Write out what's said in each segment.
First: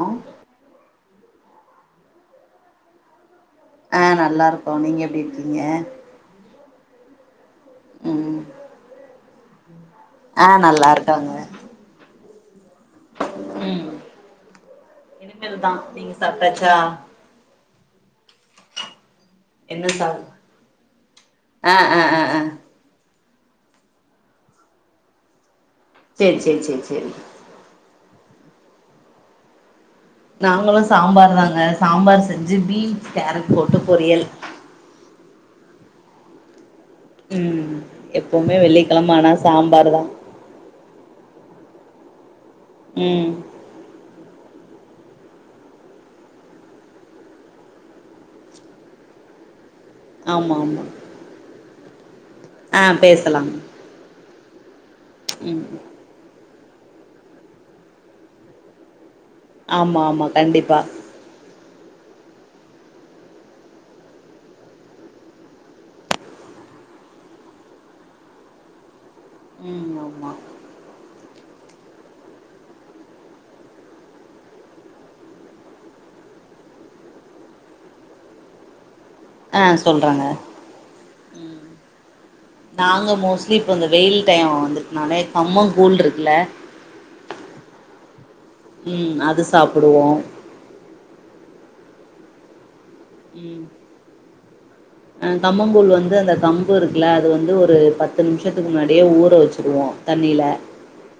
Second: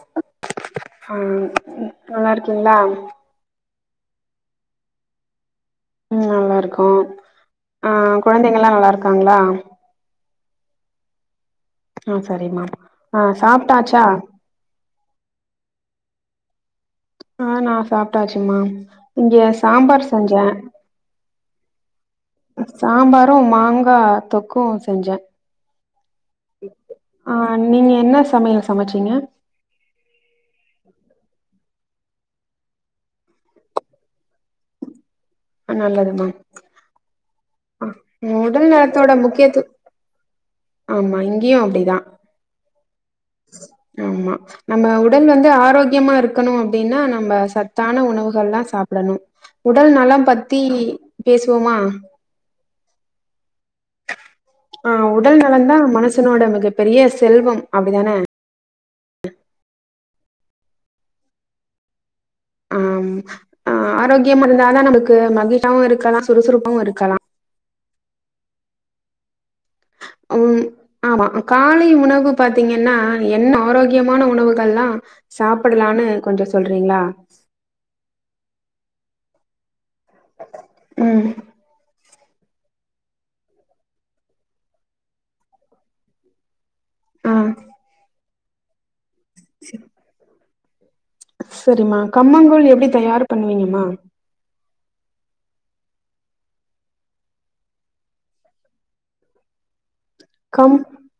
hello ஆஹ் நல்லா இருக்கீங்களா ஆஹ் நல்லா இருக்கோ நீங்க எப்டி இருக்கீங்க உம் நல்லா இருக்கோ ஆஹ் குழந்தைங்கல்லா நல்லா இருக்காங்களா ஆஹ் நல்லா இருக்காங்க ஆ சரிம்மா ஆஹ் ம் சாப்டாச்சா சாப்டாச்சா ஆஹ் நா சாப்பிட்டாச்சுமா இங்க சாம்பார் செஞ்சே ஆஹ் சாம்பார் ம் மாங்காய் தொக்கும் செஞ்சே சேரி சேரி சேரி சேரி ஆஹ் நீங்க என்ன சமையல் சமைச்சீங்க நாங்களும் சாம்பார் தாங்க சாம்பார் செஞ்சு பீன்ஸ் கேரட் போட்டு பொரியல் நல்லதுமா உம் ஆ எப்பவுமே உடல் நலத்தோட வெள்ளிக்கிழம ஆனா முக்கியத்து சாம்பார் தான் ஆமா இங்கேயும் அப்படிதான் உம் நம்ம உடல் வந்து ஆரோக்கியமா இருக்கணும் அப்படின்னா நம்ம சத்தான உணவுகள் தான் சாப்பிடணும் உடல் நலம் பத்தி பேசுவோமா ஆஹ் பேசலாம் ஆஹ் உடல் ம் நலன் தான் மனுசனோட மிக பெரிய செல்வம் அப்டித்தானே ஆமா ஆமா கண்டிப்பா ஆமா ஆரோக்கியமா இருந்தாதான் நமக்கு மகிழ்ச்சியவும் இருக்கலாம் சுறுசுறுப்பாவவும் இருக்கலாம் உம் உம் ஆமா காலை உணவு பாத்தீங்கன்னா என்ன ஆரோக்கியமான உணவுகல்லாம் சாப்பிடலான்னு கொஞ்சம் சொல்றீங்களா ஆஹ் சொல்றங்க ம் நாங்க மோஸ்ட்லி இப்ப இந்த வெயில் டைம் வந்துட்னாலே கம்பங்கூழ் இருக்குல்ல ம்ம் உம் அது சாப்பிடுவோம் சரிம்மா கம்பங்கூழ் எப்டி தயார் பண்ணுவீங்கமா அஹ் கமங்கூழ் வந்து அந்த கம்பு இருக்குல்ல அது வந்து ஒரு பத்து நிமிஷத்துக்கு முன்னாடியே ஊற வச்சிருவோம் கம்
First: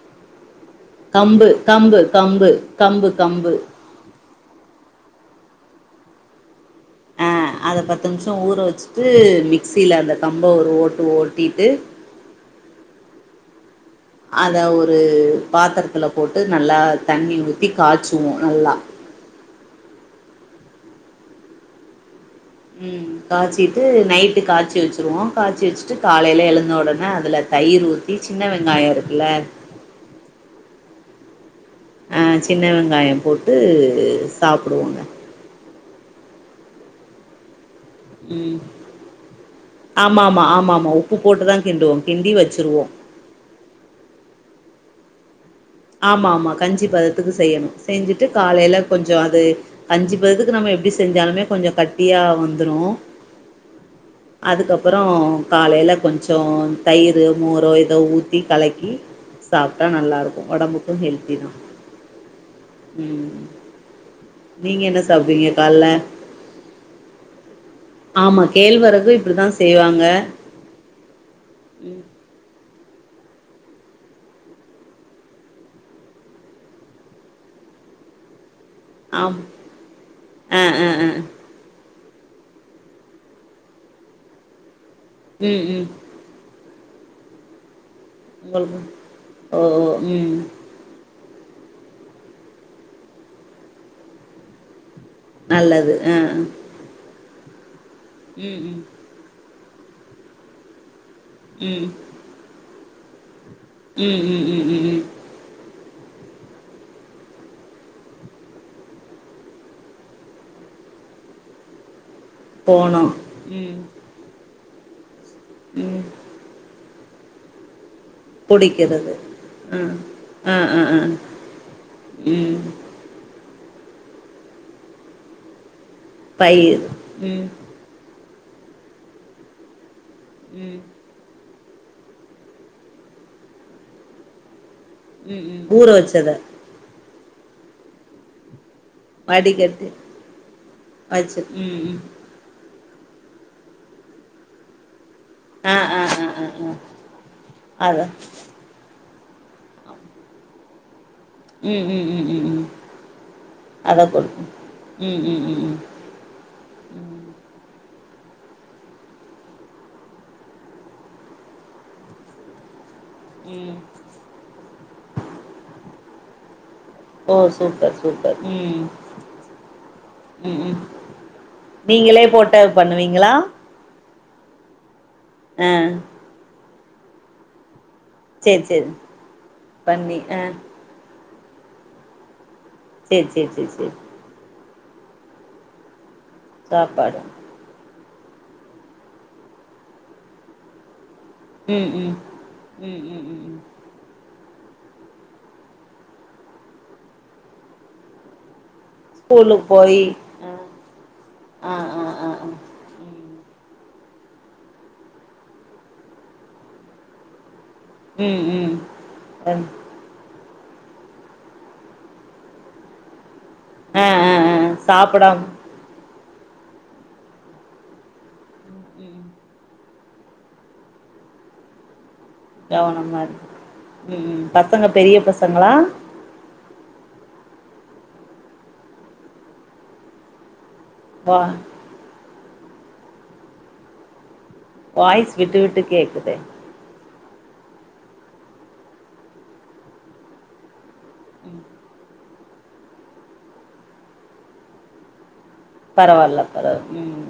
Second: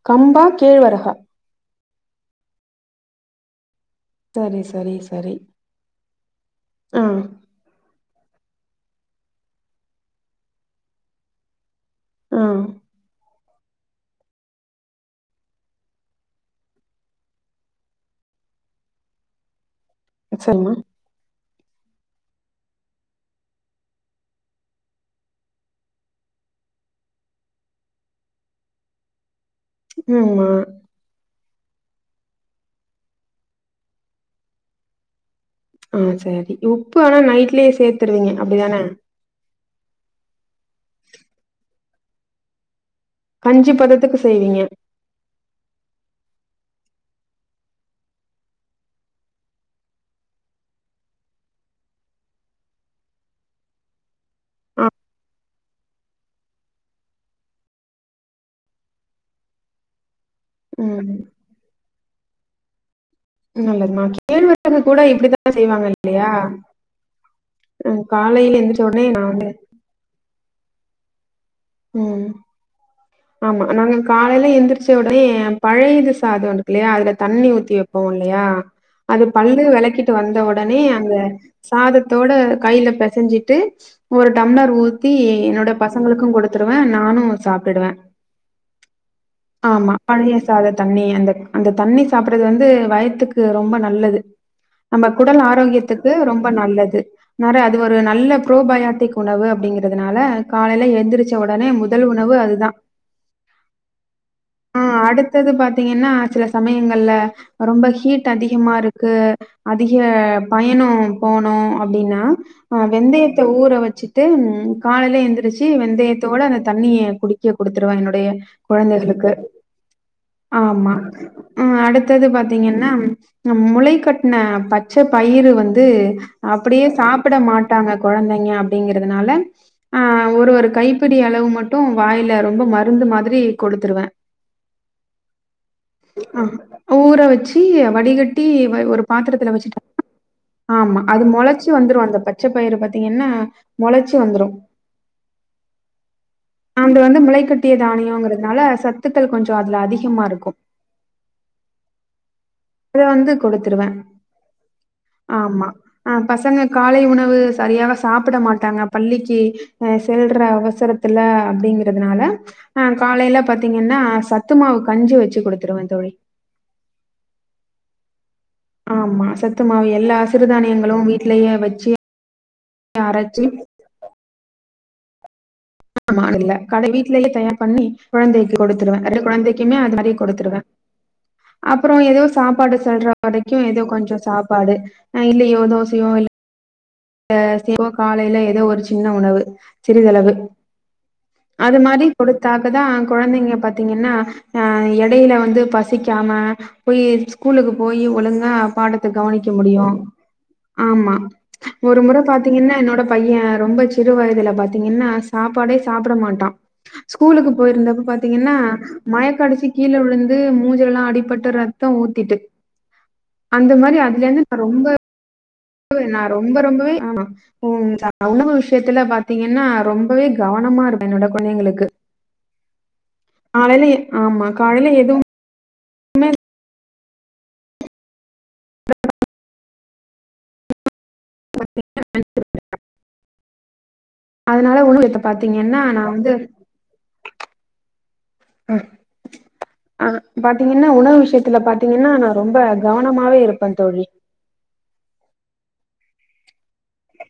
கம்பா கேழ்வரக கம்பு கம்பு கம்பு கம்பு கம்பு சரி சரி சரி ஆஹ் ஆ அத பத்து நிமிஷம் ஊற வச்சிட்டு மிக்சியில அந்த கம்ப ஒரு ஓட்டு ஓட்டிட்டு உஹம் அத ஒரு பாத்திரத்துல போட்டு நல்லா தண்ணி ஊத்தி காய்ச்சுவோம் நல்லா சொல்மா உம் காய்ச்சிட்டு நைட்டு காய்ச்ச வச்சிருவோம் காய்ச்ச வச்சுட்டு காலையில எழுந்த உடனே அதுல தயிர் ஊத்தி சின்ன வெங்காயம் இருக்குல்ல ஆமா அஹ் சின்ன வெங்காயம் போட்டு சாப்பிடுவோங்க ஆஹ் சரி உப்பு வேணா நைட்டுலே சேர்த்துருவீங்க ம் அப்டிதானே ஆமா ஆமா ஆமா ஆமாமா உப்பு போட்டுதான் கிண்டுவோம் கிண்டி வச்சிருவோம் கஞ்சி பதத்துக்கு செய்வீங்க ஆமா ஆமா கஞ்சி பதத்துக்கு செய்யணும் செஞ்சுட்டு காலையில கொஞ்சம் அது கஞ்சி பதத்துக்கு நம்ம எப்டி செஞ்சாலுமே கொஞ்சம் கட்டியா வந்துடும் ஆ அதுக்கப்புறம் காலையில கொஞ்சம் தயிர் மோரோ ஏதோ ஊத்தி கலக்கி சாப்பிட்டா நல்லா இருக் உடம்புக்கும் ம் ஹல்த்திதா நல்லதுமா கேழ்வரகு நீங்க என்ன கூட சாப்டுவீங்க இப்டித்தான் செய்வாங்க கால்ல இல்லையா உஹ ஆமா காலையில எந்திச்ச உடனே கேழ்வரகு நான் இப்டிதா வந்து செய்வாங்க ம் உஹம் ஆமா நாங்க காலையில எந்திரிச்ச உடனே பழையது சாதம் இருக்கு இல்லையா அதுல தண்ணி ஊத்தி வைப்போம் இல்லையா அது ஆம் பல்லு விளக்கிட்டு வந்த ஆ உடனே ஆ ஆ அந்த சாத த்தோட கையில பிசைஞ்சிட்டு ஒரு டம்ளர் ஊ த்தி ம் என்னோட ம் பசங்களுக்கும் கொடுத்து சத்துருவேன் நானும் சாப்பிடுவேன் உங்களுக்கு ஓ ஓ ஆமா பழைய ம் சாத தண்ணி அந்த அந்த தண்ணி சாப்படுறது வந்து வயத்துக்கு ரொம்ப நல்லது நம்ம குடல் நல்லது ஆரோக்கியத்துக்கு ஆ ஆ ரொம்ப நல்லது நிறைய ஒரு நல்ல ம் ம் பு்ரோபயாட்டிக் உணவு அப்படிங்கிறது அதனால காலையில எழுந்திரிச்சு உடனே முதல் உணவு அதுதான் உம் உம் உம் உம் உம் பா்த்தீங்கன்னா சில சமயங்கள்ல ரொம்ப ஹீட் அதிகமா இருக்கு அதிக பயணம் போனும் அப்படின்னா ஆஹ் போனோ வெந்தயத்த ஊற ம் வச்சிட்டு உ காலைல எந்த ச்ச ம் வெந்தயத்தோட அந்த தண்ணியே குடிக்க கொத்துருவா புடிக்கிறது குழந்தைகளுக்கு ஆ ஆ ஆ ஆமா ஆ அடுத்தது ம் பாத்தீங்கன்னா முளை கட்டின பச்சை பயி வந்து பயிர் அப்படியே சாப்பிட ம் மாட்டாங்க குழந்தைங்க அப்படிங்கறிறதுனால ஆஹ ஒரு ஒரு ம் கைப்பிடி அளவு மட்டும் வாயில் ரொம்ப மருந்து மாதிரி கொடுத்துருவேன் உம் ஊற வச்சத அ ஊற வச்சு வடிகட்டி ஒரு பாத்திரத்தில் வச்சட்ட வடிகட்டி ஆமா அது வச்சு முளைச்சு ம் ம் வந்துரும் அந்த பச்சை பயிரு பத்த பாத்தீங்கன்னா முளைச்சி வந்துரும் ஆஹ் ஆஹ் ஆஹ் ஆஹ் ஆஹ் கொண்டு வந்து முளைகட்டிய தானியம்ங்கிறதுனால ச த்துத்த கொஞ்சம் அதுல அதிகமா இருக்கும் ம் ம் ம் ம் ம் அத வந்து கொடுத்துருவேன் அத கொடுக்கு ம் ம் ஆமா ம் ஆஹ் பசங்க ம் காலை ம் உணவு சரியான சாப்பிட மாட்டாங்க பள்ளிக்கு செல்ற அவசரத்துல அப்படிங்கற னால ஆஹ் காலையில ம் பாாரத்தீங்கன்னா சத்துமாவு கஞ்சி வச்சு கொடுத்துருவேன் த தொழி ஓ சூப்பர் சூப்பது ஆமா சத்துமவு எல்லா அசு ம் ம் தானியங்களும் வீட்லயே வச்சு நீங்களே போட்டு பண்ணுவீங்களா அரைச்சு ஆ ஆமால கடை வீட்லேயே தயார் பண்ணி குழந்தைக்கு சேரி சேரி கொடுத்துருவேன் குழந்தைக்குமே அது மாதிரியே பண்ணி ஆ கொடுத்துருவேன் அப்புறம் ஏதோ சாப்ப பாடு செல்ற சேரி சேரி வரைக்கும் சேரி ஏதோ சேரி கொஞ்சம் சாப்பிட பாடு ஆஹ் இல்லையோ தோசையோ எல்ல சப்பம் காலையில ஏதோ ஒரு சின்ன உணவு சிறிதளவு அது ம் மாதிரி ம் ம் கொடுத்தாகதான் ம் ம் குழந்தைங்க ம் பாத்தீங்கன்னா ஹ எடையில வந்து பசிக்காம போய் ஸ்கூலுக்கு போய் ஒழுங்க பாடத்தை கவனிக்க ஸ்கூலுக்கு முடியும் போய் ஆ ஆமா ஆ ஒரு ஆ முறை ஆ ஆ பாத்தீங்கன்னா என்னோட பையன் ரொம்ப சிறு வயதுல பாாரத்தீங்கன்னா சாப்பாடே சாப்பிட மாட்டான் ஸ்கூலுக்கு போயிருந்தப்ப ம் ம் பாத்தீங்கன்னா ம் மயக்கடைசி கீழே விழுந்து மூஞ்சல்லாம் அடிபட்டு ரத்தம் ஊத்திட்டு அந்த மாதிரி ஆ அதுல ஆ இருந்து ஆ நான் ரொம்ப சாப்பிடாம நான் ரொம்ப ரொம்பவே உ உணவு விஷயத்துல ம் பாத்தீங்கன்னா ரொம்பவே கவனமா இருப்பேன் என்னோட குழைங்களுக்கு கவன மா இருி உம் பசங்க பெரிய பசங்களா உ வா அதனால உங்கங்கத்த வாய்ஸ் பாத்தீங்க விட்டு என்ன விட்டு நான் வந்து கேக்குதே அஹ் பாத்தீங்கன்னா என்ன உணவு ம் விஷயத்துல பாாரத்தீங்கன்னா ரொம்ப கவனமாவே இருப்பேன் தோழ பரவாயில்ல உம்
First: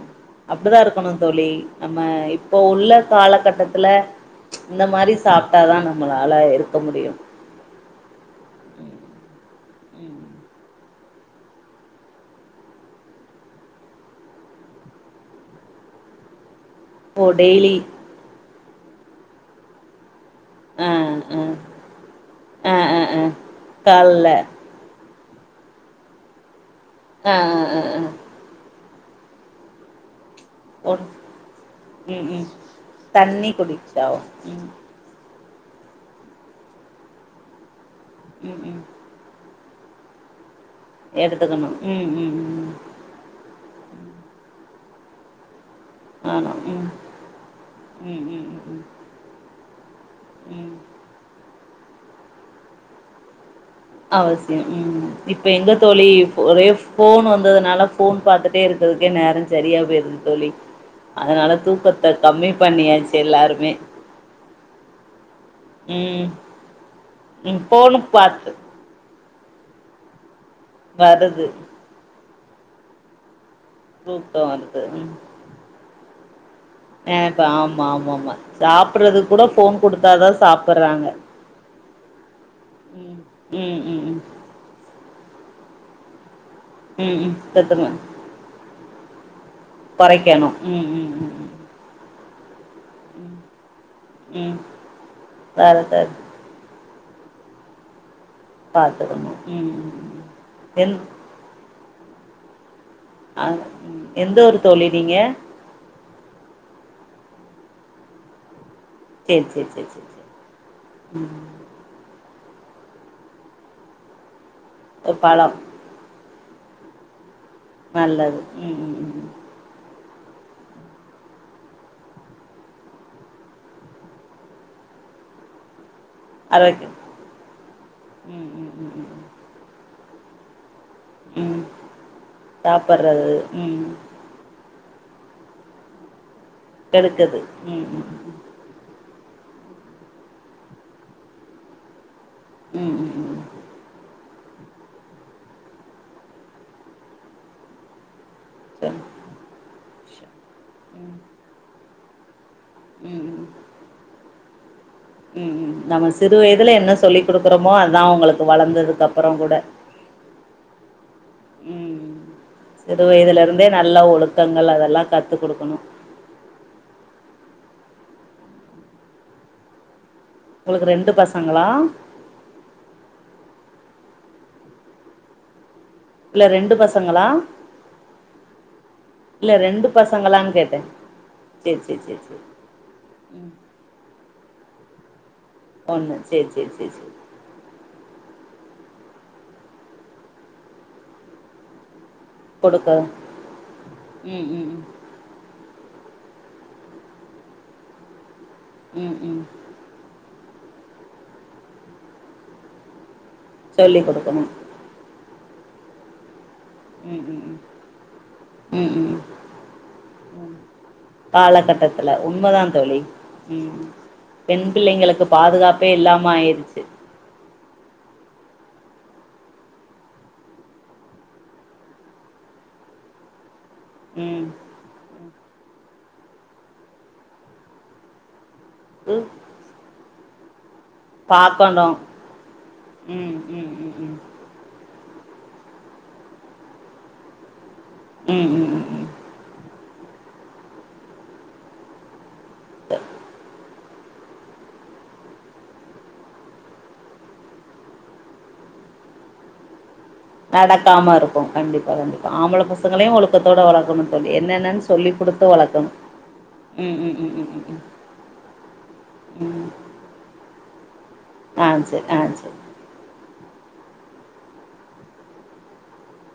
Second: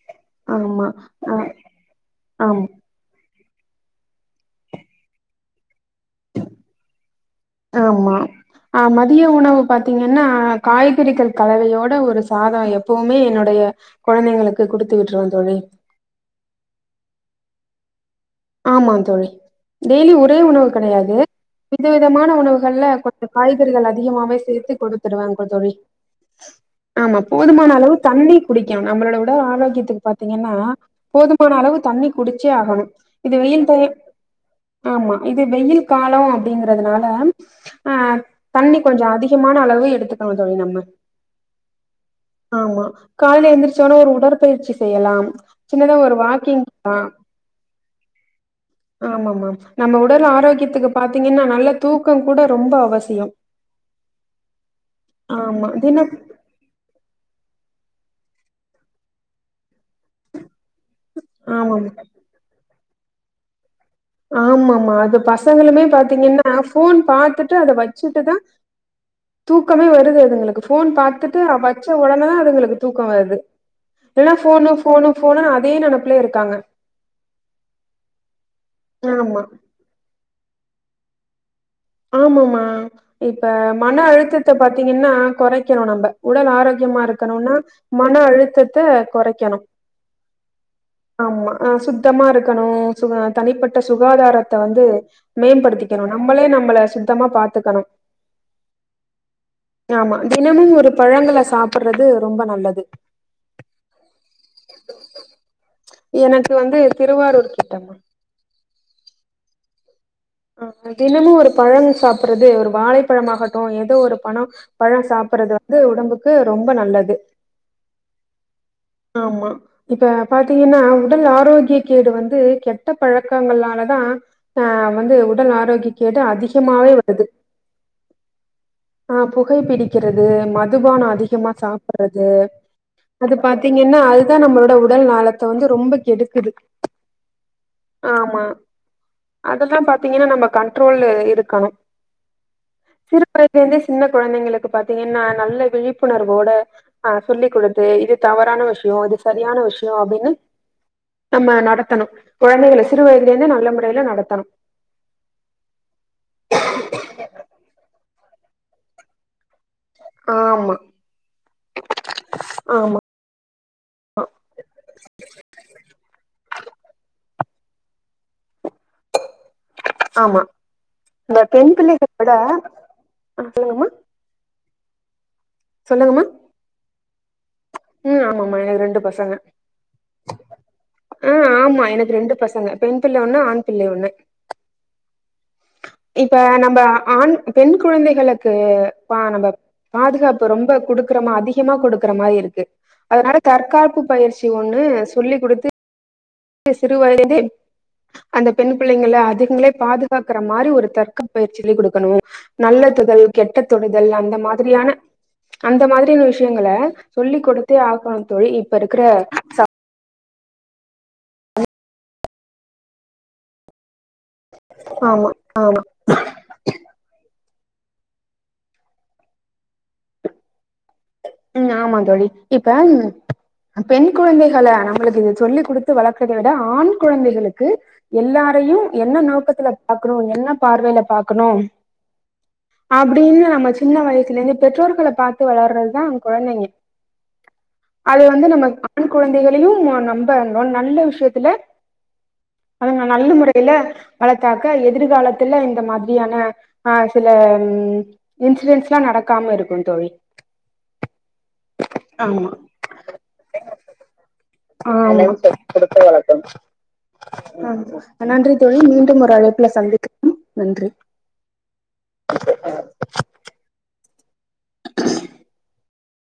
அப்படிதான் ஆமா இருக்கணும் ஆ தோழி நம்ம இப்போ ஆம் உள்ள காலகட்ட பத்துல இந்த மாதிரி சாப்பிட்டா தான ஆமா ஆஹ் மதிய உணவு ம் பாார்த்தீங்கன்னா காய க்கிரக்கல் தலைவையோட ஒரு சாதா எப்பவுமே என்னுடைய குழந்தைங்களுக்கு குடுத்து விட்டுருவோம் த தொழில் உடலி ஆமா தோழி டெய்லி தியா உணவு ஆ கிடையாது ஆ விதவிதமான ஆ உணவுகளல ஆ கொஞ்ச ஆ காய்கறிகள் கால்ல அதிகமாகாவ சேர்த்து கொடுத்து திருவான்கூர் தோழி ஆமா ஆ ஆ போதுமான ஆ அளவு ஆ தண்ணீர் குடிக்கும் நம்மளோட உடல் ஆரோகியத்துக்கு பாத்து பாத்தீங்கன்னா ஒன் போதுமான அளவு தண்ணிர் ம் ம் குடிச்சே ஆகணும் தண்ணி குடிச்சாவ உம் இது வெயில் காலம் அப்படிங்கறதுனால ஆஹ் ம் தண்ணி ம் கொஞ்சம் அதிகமா அளவு எடுத்துக்கணும் தோழி நம்ம எடுத்துக்கணும் ம் ம் ம் ஆமா கால எழுந்திரிசோனா ஒரு உடற்பயிற்சி செய்யலாம் சின்னதா ஒரு ஆமா வாக்கிங் ம் ஆஹ் ம் ம் ம் ஆமாம நம்ம உடல் ம் ம் ஆரோக்கியத்துக்கு பாத்தீங் நல்ல தூக்கம் கூட ரொம்ப அவசியம் அவசியம் உம் இப்ப ஆமா எங்க தின தோழி ஒரே போன் வந் இருந்ததுனால போன் பாத்துட்டே இருக்கதுக்கே நேரம் சரியா போயிருது தோழி அதனால ஆமாமா தூக்கத்த கம்மி பண்ணியாச்சி எல்லாருமே ஆமா ஆமா அது பசங்களுமே ம் பாத்தீங்கன்னா போன் பாத்துட்டு ம் அத ஃபோனு வச்சுட்டுதான் பாத்து தூக்கமே வருது அதுங்களுக்கு போன் பாத்துட்டு வருது அ வச்ச உடனே பசங்களுக்கு தூக்கம் வருது எல்லா தூக்கோ போனு வருது போனு போனு அதே நெனப்புல இருக் க்காங்க ஆஹ்ப ஆமா ஆமா ஆமா சாப்பிடறது ஆமா கூட போன் கொடுத்தாதான் சாப் போடுறாங்க ஆமாம இப்ப ம் மன ம் ம் அழுத்தத்த பாத்தீங்கன்னா குறக்கிணும் நம்ப உடல் ஆரோக்கியமா ம் ம் இருக்கணும்னா மன அழுத்தத்த குறைக்கணும் குறைக்கணும் உம் உம் உம் க்கனு சுக தனிப்பட்ட சுகாதாரத்த ம் வந்து வேற சார் மேம்படுத்திக்கணும் நம்மளே நம்ம சுத்தமா பாத்துக்கணும் பாத்துக்கணு ம் ஆமா ம் தினமும் ஒரு என் பழங்கள சாப் சாப்டுறது ரொம்ப நல்லது அஹ் எந்த ஊரு தோழி நீங்க எனக்கு வந்து திருவாரூர் கிட்ட மா சேரி சேரி சேரி சேரி ஆஹ் ம் தினமும் ஒரு பழங்க சாப் அப்புறது ஒரு வாழைப்பழமாகட்டும் ஏதோ ஒரு பண பழம் சாப்படுறது வந்து உடம்புக்கு ரொம் ரொம்ப நல்லது நல்லது உம் உம் உம் உம் ஆமா இப்ப பாத்தீங்கன்னா உடல் ஆரோக்கிய கேடு வந்து கெட்ட பழக்கங்களால தான் ஆஹ் வந்து உடல் ஆரோக்கிய கேட்டு அதிகமே ஆரோக்கியம் வருது ம் ம் ம் ம் ஆஹ புகை பிடிக் கிறது மாட் மதுபான அதிகமா ம் ம் சாபறது சாப்பட்றது அது ம் பாத்திங்கன்னா அதுதா நம்மளோட உ உடல் நாலத்த வந்து ரொம்ப கெடுக்குது கெடுக்குது ம் ம் ம் அதெலாபாத்திங்கனாக் நம்ப கண்ட்ரோல்ல இருக்கணும் ம் ம் ம் ம் [unintelligible] சின்ன குழந்தைங்களுகு பாத்திங்கன்னா நல்ல விழிப்புணர்வோட ஆஹ சொல்லிக் கொடுத்து இது தவறான விஷய சரி இது சரியான விஷய அப்டின்னு ம் ம் நம்ம நடத் தனே குழந்தைகளசிறு வயதுலேருந்து நல்ல முறையில நடத்தணும் ம் ம் ம் நம சிறு வயதுல என்ன சொல்லிக்கொடுக்குறோமோ அதா அவங்களுக் வளந்ததுக்கு அப்புறம் கூட ஆமா ம் ம் ஆமா சிறு வயதுல யிருந்தே நல்ல ஒழுக்கங்கள அதெல்லாகத்து கொடுக்கணே ஆம்மா உங்களுக்கு ரெண்டு இந்த பசங்களா பெண் பிள்ளைகளோட ஆஹ் என்னங்கமா யில்ல ரெண்டு பசங் ப்சங்களா ம் ஆம்மா மா எனகு ரெண்டு பசங்க ரெண்டு பசங்களான்னு கேட்டே ம் ஆஹ சேரி ஆம்மா சேரி எனக்கு சேரி ரெண்டு சேரி பசக பெண் பிள்ளை ஒண்ணு ம் ஆண் பிள்ளை ஒண்ணு ஒண்ணு இப்ப சேரி சேரி நம் சேரி சேரி ஆண் பெண் குழந்தைகளுக்கே ப்ப நம்ப பாதுகாப்பு ரொம்ப குடுக்கறமா அதிகமா குடு க்குற மாரி இருக்கு கொடுக்க அதனால தற்காப்பு பயிற்சி ம் ம் ஒன்னு சொல்லிக் குடுத்து அ சிறு [inaudible] அந்த பெண் ம் பிள்ளைங்கள ம் ம் அதுகங்களே பாதுகாக் கற மாரி ஒரு தற்காப்பு பயிற்சி சொல்லி குடுக்கணு நல்ல தொடுதல் கெட்ட சொல்லி் தொடுதல் அந்த கொடுக்கணு மாதிரியான அந்த மாதிரியான வி ஷயங்கள ம் ம் சொல்லிக் ம் கொடுத்தே ஆகணு தோழி இப்ப ம் இருக்கற ம் ச ம் காலகட்டதுல உண்மதா தோழி ம் பெண் பிள்ளைங்களுக்கு ஆமா பாதுகாப்பே இல்லாம ஆயிருச்சு ம் ஆமா தோழி இப்ப அ பெண் ம் குழந்தைகள நம்மளுக்கு இது சொல்லி குடுத்து வளர்க்கறதுலதா ஆண் குழந்தைகளுக்கு எல்லா த்தையு என்ன நோக்கத்துல பாக்கறோ என்ன பார்வைல பாக்கணு ம் அப்டின்னு நம்ம ம் சின்ன ம் ம் வயசல இருந்து பெற்றோர்கள பாத்து வளர்றது தா கொழந்தைங்க அது வந்து ம் நம்ம ம் ம் ஆண் ம் குழந்தைகளையு நம்ம நம்பணு நல்ல விஷயத்துல அதுங்க நல்ல முறைல வளத்தாக்கா எதிர்காலத்துல இந்த மாதிரியான ஆஹ் சில இன்சிடென்ஸ்லா நடக்காம இருக்கும் தோழி நடக்காம இருக்கு கண்டிப்பா கண்டிப்பா ஆமா ஆம்பள பசங்களையு ஒழுக்கத்தோட வளக்கணு தோழி என்ன ஆமா ம் ம் ம் ம் ம் ஆ நன்றி தோழி மீண்டும் ஒரு ம் ம் அழைப்புல சந்திக்கலா நன்றி ஆ சரி ஆ சரி